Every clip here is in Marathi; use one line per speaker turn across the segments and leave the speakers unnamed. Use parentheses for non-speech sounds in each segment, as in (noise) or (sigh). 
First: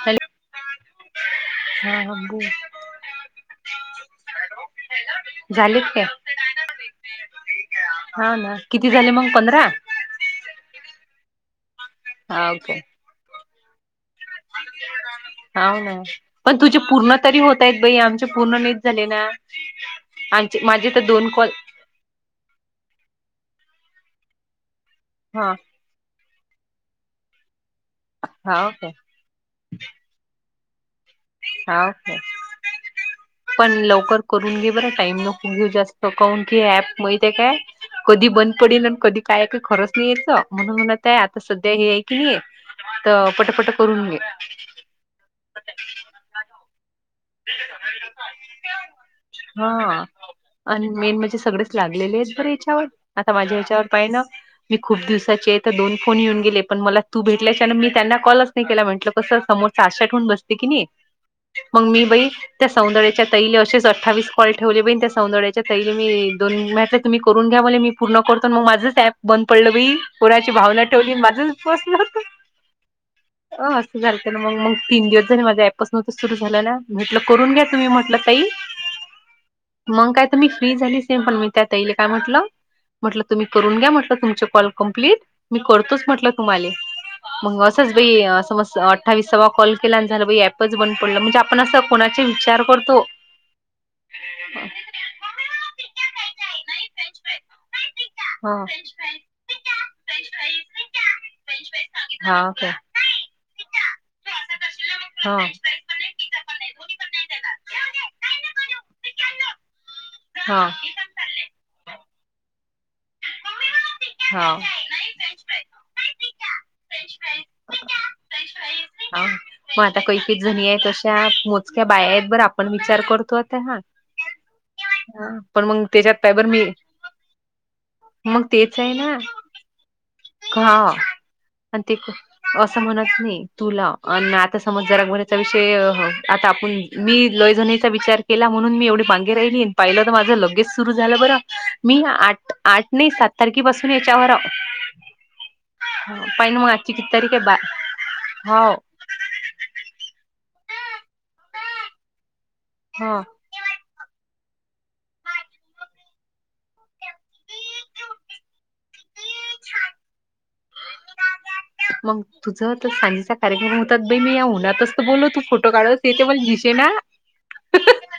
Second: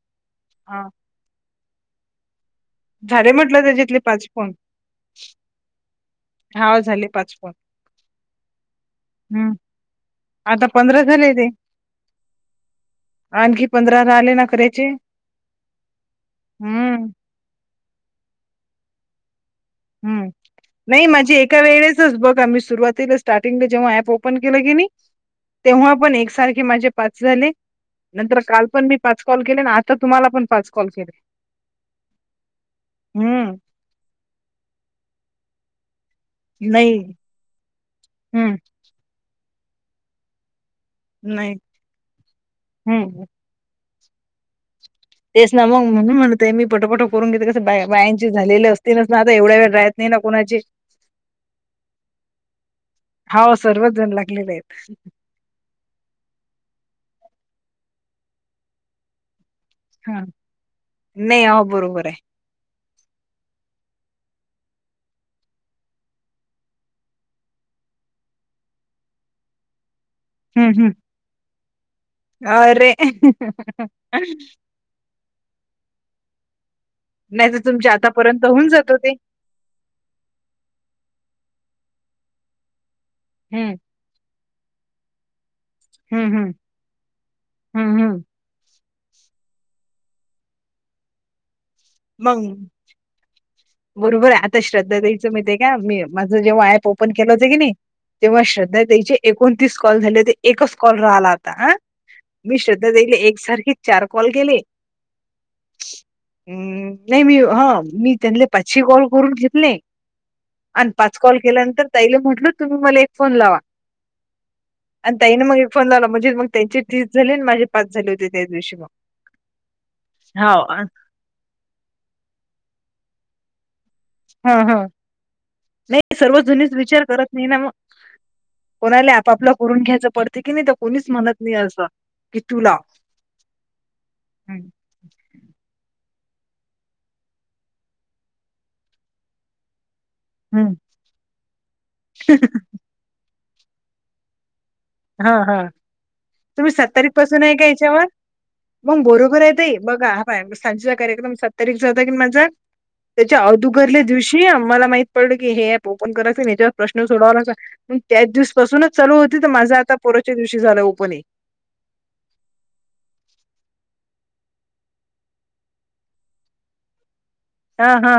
हॅलो!
हा.
हा अबू.
झाले म्हटलं त्याच्यातले पाच पण
(unintelligible) झाले काय
झाले पाच फोन
हो ना किती झाले मग
हम्म
पंधरा?
आता पंधरा झाले रे
ह ओके
आणखी पंधरा राहिले करायचे
हावूं ना पण तुझे
हम्म
पूर्ण तरी होतय बाई आमचे पूर्ण नाहीच झाले ना
हम्म
आमचे माझे तर
नाही
दोन
माझी
कॉल
एका वेळेस बघ आम्ही सुरुवातीला स्टार्टिंगले जेव्हा ॲप ओपन केलं क नाही
हा
तेव्हा पण एकसारखे माझे पाच झाले नंतर काल
हाव
पण
काय
मी पाच कॉल के तर तुम्हाला पण पाच कॉल केले
(unintelligible) ह का
हम्म
पण लवकर करून घे बरं टाइम नको घेऊ जास्त का कावून की
नाही
ऍप माहित आहे काय कधी बंद
हम्म
पडेल आणि कधी, काय का खरंच नाही यायच म्हणून म्हणतय आता
नाही
सध्या हे आहे की नाही आहे
हम्म
तर पटपट (unintelligible) करून घे
तेच ना मग म्हणून म्हणतय मी पटोपट करून घेते कस बायांची झालेले असती ना ना आता एवढ्या वेळ राहत
हा
नाही ना कोणाची
आणि मेन म्हणजे सगळे लागलेले आहेत बरे याच्यावर आता
हाव
माझ्या ह्याच्यावर
सर्वच
पाहि
जण
ना
लागलेले आहेत
मी खूप दिवसाचे तर दोन फोन येऊन गेले पण मला तू भेटल्याच्यान मी त्यांना कॉलच नाही केला म्हटलं कस समोर सासठ
हा
होऊन बसते की नाही
नाही अ
मग मी बाई! त्या सौंदर्याच्या ताई असे अठ्ठावीस कॉल ठेवले बाई त्या सौंदडेच्या ताई मी दोन म्हटलें तुम्ही करून घ्या म्हणले मी पूर्ण करतो मग माझंच ऍप बंद पडलं ब कोणाची
हं,
भावना
हं.
ठेवली माझंच बसलं होत
(unintelligible)
अ असं झालतं ना मग मग तीन दिवस झाले माझ्ं ॲप सुरू (unintelligible) म्हटलं करून
नाहीतर
घ्या तुम्ही
तुमच्या
म्हटलं ताई
आतापर्यंत होऊन जात होते.
मग काय तर मी फ्री झाली नाही पण मी त्यात ताई ला काय म्हटलं म्हटलं तुम्ही
हं,
करून घ्या म्हटलं तुमच कॉल कंप्लीट मी करतोच म्हटलं
हं, हं.
तुम्हाला (unintelligible) मग असंच
हं,
बाई
हं.
अस वीसावा कॉल केला आणि झालं ऍपच बंद पडलं म्हणजे आपण अस कोणाचे
मग
विचार करतो
बरोबर आहे आता श्रद्धा द्यायचं माहिेत काय मी माझं जेव्हा ऍप ओपन केलं होतं की नाही तेव्हा
हा.
श्रद्धा त्याचे एकोणतीस कॉल झाले ते एकच कॉल राहिला आता
हा
मी
काय
श्रद्धा ताई ला एकसारखे चार कॉल केले?
हा (unintelligible)
(inaudible) हम्म नाही मी हा मी पाचही कॉल करून घेतले
हा. हा.
आणि पाच कॉल केल्यानंतर तईला म्हटल तुम्ही मला एक फोन लावा
हा (unintelligible)
आणि तईने मग एक फोन लावला म्हणजे मग त्यांचे तीस झाले आणि माझे पाच झाले होते त्याच दिवशी मग
हा मग आता कैक जणी
हाव.
आहे तस त्या (unintelligible) काय बायात बर आपण विचार करतो आता हा
हा हा
पण मग त्याच्यात
नाही
काय
सर्व
बर मी
जुनीच विचार करत नाही ना मग
मग तेच आहे ना
कोणाला आपापलं करून घ्यायचं पडत
हा आणि ते
कि तुला
असं (unintelligible) म्हणत नाही तुला आणि आता समज जरागभरचा विषय आता आपण मी लईजणीचा विचार केला म्हणून मी एवढी मांगे राहिली पाहिलं तर माझं लगेच सुरु झालं बरं मी आठ आठ नाही सात तारखे पासून याच्यावर
हा हा
पाहि ना मग
तुम्ही
आजची किती
सत्तारीख
तारीख
पासून आहे
बा
का याच्यावर
हो
मग बरोबर आहे. बघा हा सजेचा कार्यक्रम सत्तारीचा हो की माझा
हो
त्याच्या घरल्या दिवशी मला माहित पडल की हे अप ओपन करायंच याच्यावर प्रश्न सोडावा लाग त्याच दिवसपासूनच चालू होती तर माझं आता पोराच्या दिवशी झालं ओपनिंग
मग तुझं तर सांजेचा कार्यक्रम होतात बई मी या उनच बोलो तू फोटो काढस ते तेव दिसे ना.
हा हा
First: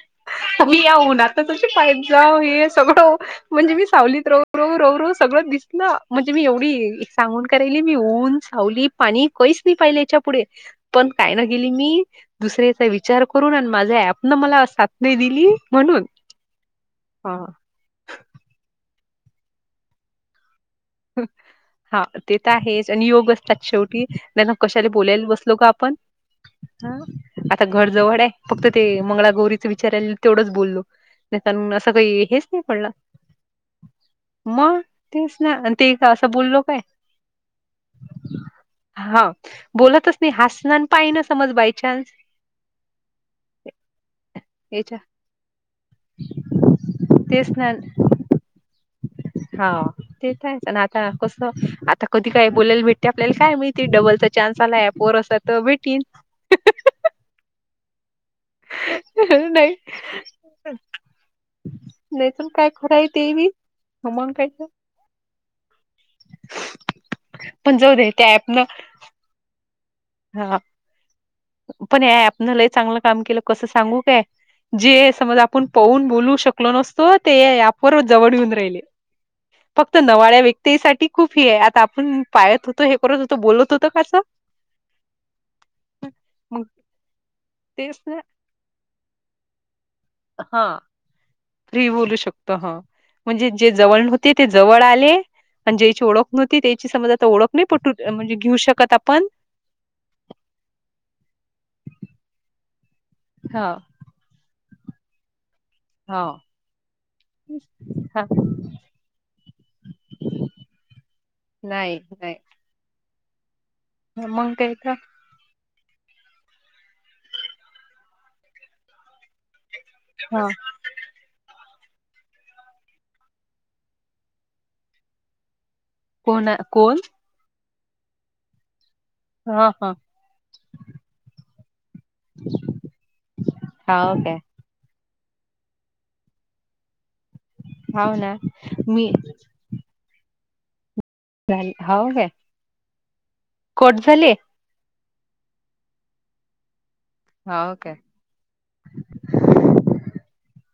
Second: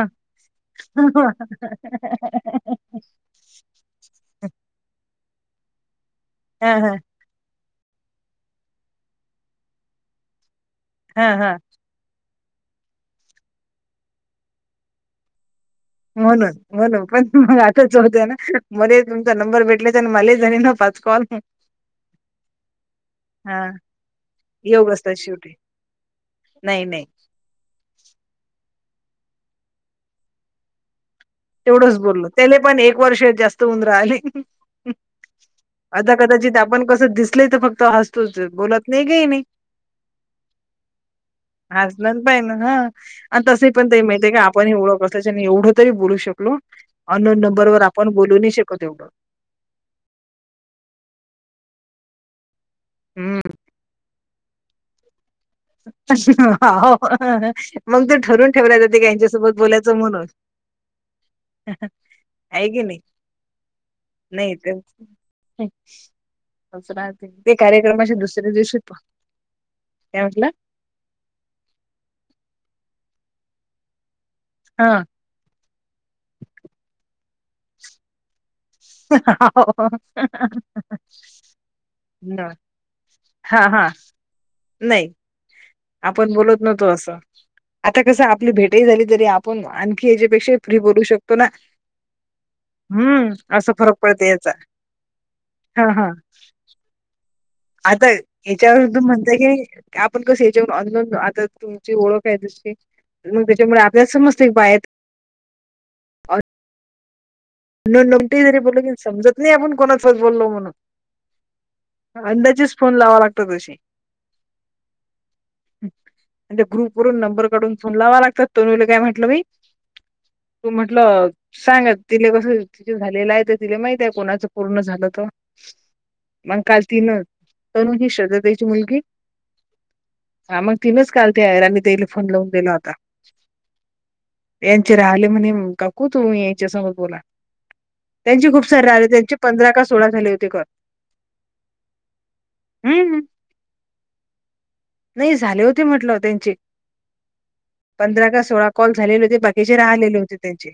आम्ही याऊनाता कशी पायत जाऊ हे सगळं म्हणजे मी सावलीत रव रव रव रव सगळं दिसलं म्हणजे मी
हा हा
एवढी. सांगून करायली मी ऊन सावली पाणी कहीच नाही पाहिले याच्या पुढे पण काय
हा
ना
हा
गेली मी दुसऱ्याचा विचार करून आणि माझ्या ऍप न मला साथ नाही दिली.
म्हणून म्हणून पण
हा
मग आताच होतय ना मध्ये तुमचा नंबर भेटल्याचा आणि मला झाणी ना पा (inaudible)
हा ते तर आहेच आणि योग
हा
असतात शेवटी त्यांना कशाला
योग असतात
बोलायला
शेवटी
बसलो का आपण.
नाही
हा
नाही.
आता घर जवळ आहे फक्त ते मंगळागौरीच विचार आला तेवढंच बोललो. नाही असं
तेवढंच
काही
बोललो
हेच
त्याला
नाही
पण
पडलं
एक वर्ष जास्त उंदरं आली.
मग तेच ना आणि ते का
आता
असं
कदाचित
बोललो काय
आपण कसं दिसल तर फक्त हसतोच बोलत नाही घे
हा
नाही.
बोलतच नाही हसणार पाहि ना समज बाय चान्स
हजन प ना हा आणि तसे पण ते माहिती का आप पण ओळं
याच्या
कय आणि एवढं तरी बोलू शकलो अनोन
तेच
नंबर
ना
वर आपण बोलू नाही शकत एवढं
हा ते आहेच आता कस आता कधी काही बोलायला भेटते आपल्याला
हम्म
काय मिळते डबल त चान्स आला आहे पोर असत.
मग ते ठरून ठेवला जाते का त्यांच्यासोबत
नाही
बोलायचं म्हणून.
नाहीतर
आहे
काय
की
खरं
नाही
ते बी मग काय
नाही तर. दस ते
पण जाऊ दे
कार्यक्रमाचे
त्या
दुसऱ्या
ऍपनं
दिवशी काय म्हटलं?
हा पण आपन लही चांगलं काम केलं कसं सांगू काय
हा
जे समज आपण पहून बोलू शकलो नसतो ते ऍपवर जवळ येऊन राहिले. फक्त नवाळ्या व्यक्तीसाठी खूप हे आहे आता आपण पाळत होतो हे. त हो
हा
बोलत होत
हा
कासं.
नाही आपण बोलत
मग
नवतो असं
तेच
आता
ना
कसं आपली भेटही झाली तरी पण आणखी याच्यापेक्षा फ्री बरू शकतो. ना
त्री बोलू शकतो हा.
हम्म
म्हणजे जे
असं फरक
जवळ
पडते
नव्हते ते
याचा
जवळ आले आणि
हा
ज्याची
हा
ओळख नव्हती त्याची समज आता ओळख नाही पटू
आता
म्हणजे घेऊ
याच्यावर
शकत
सुद्ध
आपण
म्हणत की. आपण कस याच्या आता तुमची ओळख आहे तसशी मग
हा
त्याच्यामुळे. समस्त बाय आहेत.
हा.
न
हा
नमते तरी बोलल की समजत नाही आपण कोणाचच बोललो म्हणून.
नाही.
अंड्याची स्पून लावा लागतो तशी
हो मंग कायथ
त्या ग्रुप वून नंबर काढून फोन लावा लागतात तोनला काय म्हंटलं मी
हा.
म्हटलं सांग ति ति झालेलं आहे तर तिला माहित आहे कोणाचं पूर्ण झालं तर
कोण
मग काल
कोण
तिन तरणू ही श्रद्जतेची मुलगी
हा हा.
हा मग तिनच कालते आहेरनी तेला फोन लावून गेला होता.
हा काय
यांचे राहिले म्हणे काकू तू यांच्यासमोर बोला.
हाव ना
त्यांची खूप सार आले
मी
त्यांचे पंधरा का सोळा झाले होते घर.
झाले हो का?
हम्म हम्.
कोठ झाले?
नाही झाले होते म्हटलं होते त्यांचे
हा ओके.
पंधरा का सोळा कॉल झालेले होते बाकीचे राहलेले होते त्यांचे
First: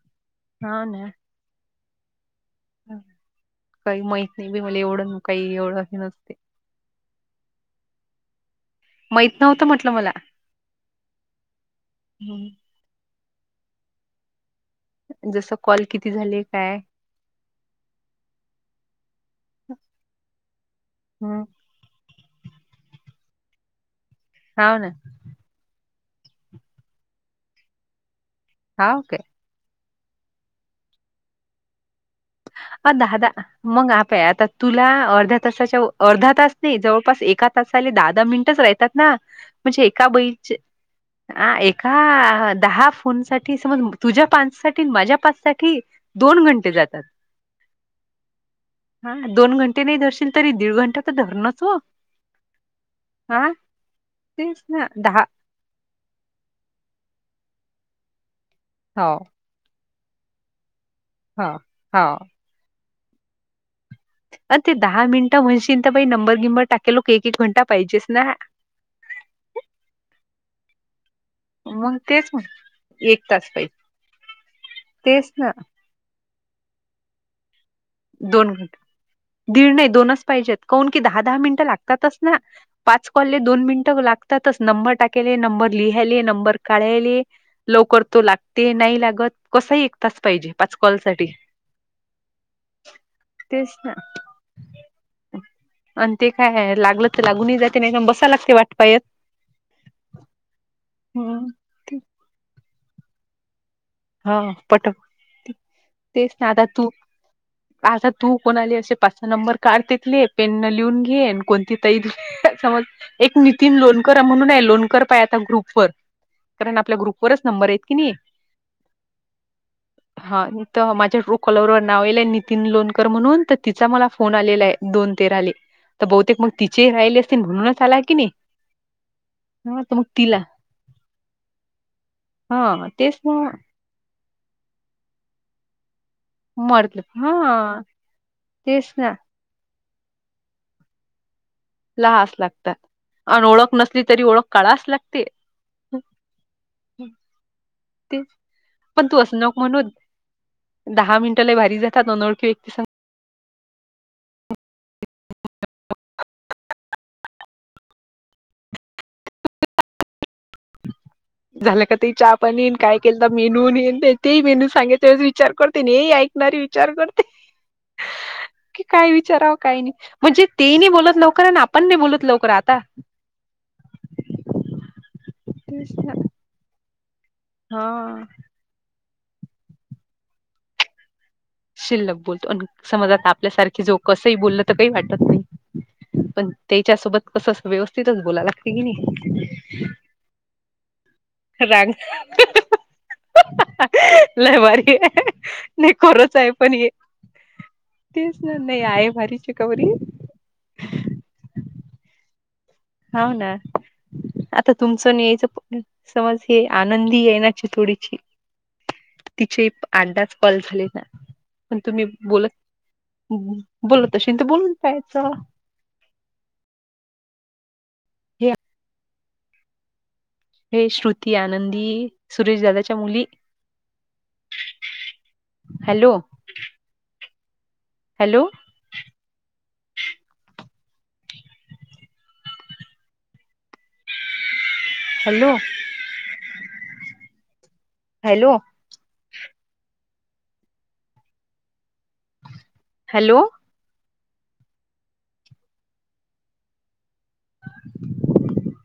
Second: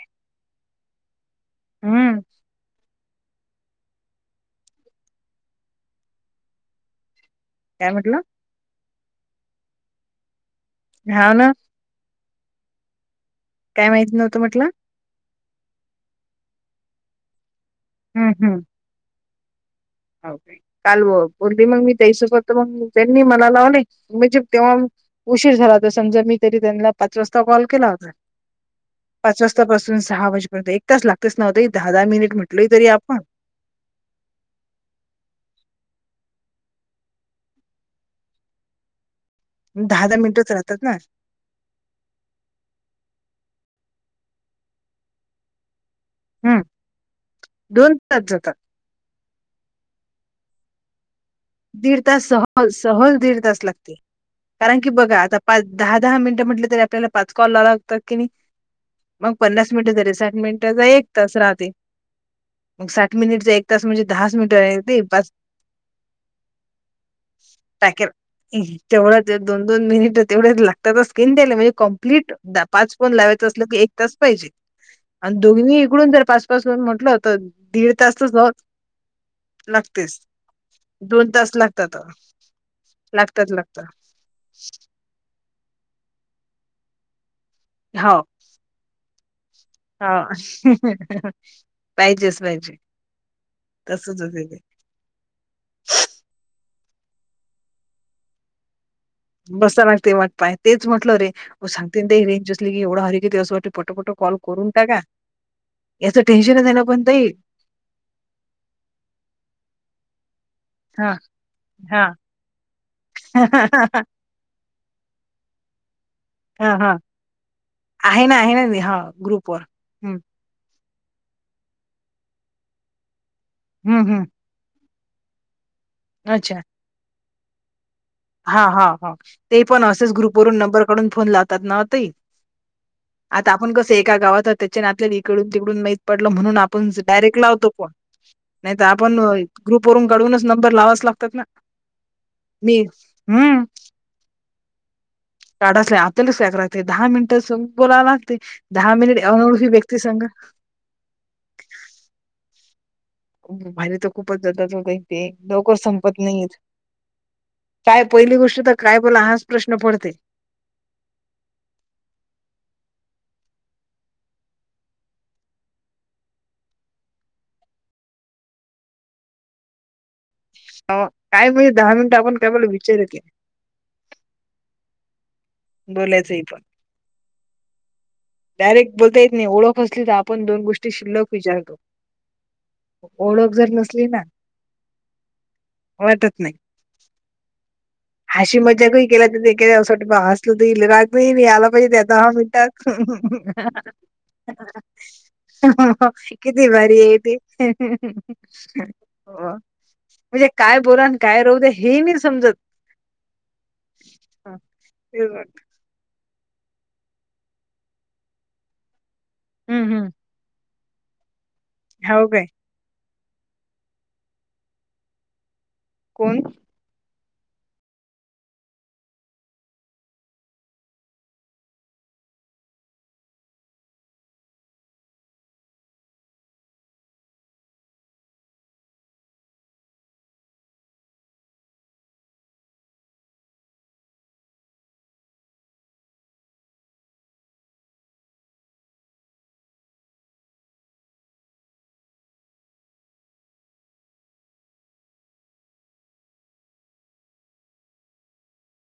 हा ना.
हम.
काही माहत नाही बी मला एवढं काही एवढं अस नसत.
काय म्हटलं?
माहीत नव्हतं म्हटलं मला
हा ना.
हम्म.
काय माहिती नव्हतं म्हटलं.
जसं कॉल किती झाले काय?
हम् हम्. हो काल
हं
(unintelligible) मग त्यांनी मला लावली म्हणजे तेव्हा
हाव ना
उशीर झाला होता समजा मी तरी त्यांना पाच वाजता कॉल केला होता.
हा ओके.
पाच वाजतापासून सहा वाजेपर्यंत एक तच लागतोच ना ओ ताई दहा दहा मिनिट म्हट.
अ दहा दहा. मग आप्या आता तुला अर्ध्या तासाच्या अर्धा तास नाही जवळपास एका तासला दहा दहा मिनिटच रायतात. ना म्हणजे
दहा
एका
दहा मिनिटच
बईचे
राहतात ना
ह एका दहा फोन साठी समज तुझ्या पानच साठी माझ्या पाच साठी दोन
हम्
घंटे जातात.
दोन तास जातात.
हा दोन घंटे नाही धरशील तरी दीड घंटा तर धरणच. हो
दीड तास सहज सहज
हा
दीड तास लागते
तेच
कारण
ना
की बघा
दहा
आता पाच दहा दहा मिनिटं म्हटले तरी आपल्याला पाच कॉल लाव लागत कि नाही.
हो.
मग पन्नास मिनिट झाले साठ मिनिटचा एक तास
हो
राहते
हो
मग साठ मिनिटच एक तास म्हणजे दहाास मिनिटं आहे ते बास
चि काई नंबर गिमबर टक. ते लोक एकएक घंटा प (unintelligible)
टाकेल तेवढंच दोन दोन मिनिट तेवढे लागतातच. द्यायला म्हणजे
मग तेच
कंप्लीट
मग
द पाच पोन
एक
लावायचं
तास
असलं
पाहिजे
की एक तास पाहिजे.
तेच ना
दोन्ही इकडून जर पाचपाचं (unintelligible) म्हटल होत.
दोन दीड नाही
लागतेच.
दोनच पाहिजेत. कोन की दहा
दोन
दहा
तास
मिनिटं
लागतात
लागतातच ना पाच कॉलले
लागतात
दोन
लागतात
मिनटं लागतात. नंबर टाकीले नंबर लिहाले नंबर काढाले लवकर
हो
तो लाग. ते नाही लागत कसही एक तास
हो.
पाहिजे पाच कॉल साठी
पाहिजेच पाहिजे.
तेच ना.
तसच होते ते
आणि ते काय लागलं तर लागूनही जाते नाही बसाय लागते वाटपायत.
बसा लागते वाट पाय तेच म्हटलं रे ओ
ते-
सांगते ना ताई रेंज अससली की एवढं (unintelligible) कितीवाटत. पटोपट
हा
कॉल करून टाका
पटापट
याचं टेन्शनच नाही ना पणताई
आताा तू कोणा आली असे पाचसा नंबर काढ तेतले पेन न. लिहून
हा
घेन कोणती
हा
(unintelligible) समज. एक
हा
नितीन लोणकर म्हणून आहे लोणकर पाय आता ग्रुप व
हा
कारण
हा
आपल्या ग्रुपवरच नंबर आहेत की नाही.
आहे ना आहे ना हा ग्रुप पर
हा तर माझ्या टू कॉलरवर नाव आलंय नितीन लोनकर म्हणून तर तिचा
हं,
मला
हं.
फोन आलेला आहे. दोन तेराले तर बहुतेक मग तिचे राहिले असतील म्हणूनच आलाय की नाही.
हा हा हा ते
हा
पण
तर मग
असेच ग्रुप
तिला
वरून नंबर काढून फोन लावतात ना ताई.
हा तेच ना
आता आपण कसं एका गावात त्याच्या नातलग इकडून तिकडून माहि पडल म्हणून आपण
म्हटलं
डायरेक्ट लावतो
हा
फोन नाही तर
तेच ना
आपण ग्रुप वरून गडवूनच नंबर लावावेच लागतात ना.
लहास लागतात
मी
आणि
हं.
ओळख नसली तरी ओळख काढाविच लागते.
काढचल्या आपल्यालाच (unintelligible) लागते दहा
तेच
मिनिट स बोलायला लागते. दहा
पण तू
मिनिट
असं नको
(unintelligible)
म्हणू
व्यक्ती संघ
दहा मिनिटं लय भारी जात अनओळखी व्यक्ती संग.
बाहेर तर खूपच जातात का (unintelligible) ते लवकर संपत नाहीत. काय पहिली गोष्ट तर काय बोला हाच प्रश्न पडतय.
झालं का ताई चहा पाणी अन् काय केलता मेनू अन् हे अन् ते तेच विचार (unintelligible) तरी विचार करते की काय विचारावं काही नाही. म्हणजे ते नाही
अ,
बोलत लवकर
काय
आणि
म्हणजे
आपण नाही
मिनिटं
बोलत
आपण
लवकर.
काय बोला
आता
विचार येते बोलायचंय पण
हां
डायरेक्ट बोलता येत नाही ओळखली तर आपण दोन गोष्ट
शिल्लक बोलतो. समज आता
ओळख जर
आपल्यासारखी जो
नसली ना
कसही बोलल तर काही वाटत नाही.
वाटत
पण
नाही.
त्याच्या सोबत कसं व्यवस्थितच बोलाव
हशी
लागते कि नाही.
ल राग नाही आला पाहिजे
राग
त्या दहा मिनिटांत.
लय भारी आहे नाही खरंच आहे
किती
पण हे
भारीय ती.
तेच ना नाही आहे भारी चिकवरी
म्हणजे काय बोला आणि काय राहू द्या हे मी समजत
हो ना आता तुमचं न
हम्म
यायचं. समज हे आनंदी आहे ना चितोडीची. तिचे
हम्म
अड्डाच पल झाले ना पण तुम्ही
हो काय
बोलत बोल तशी तर बोलून जायचं.
कोण
या ते श्रुती, आनंदी सुरेश दादाच्या मुली. Hello hello hello hello hello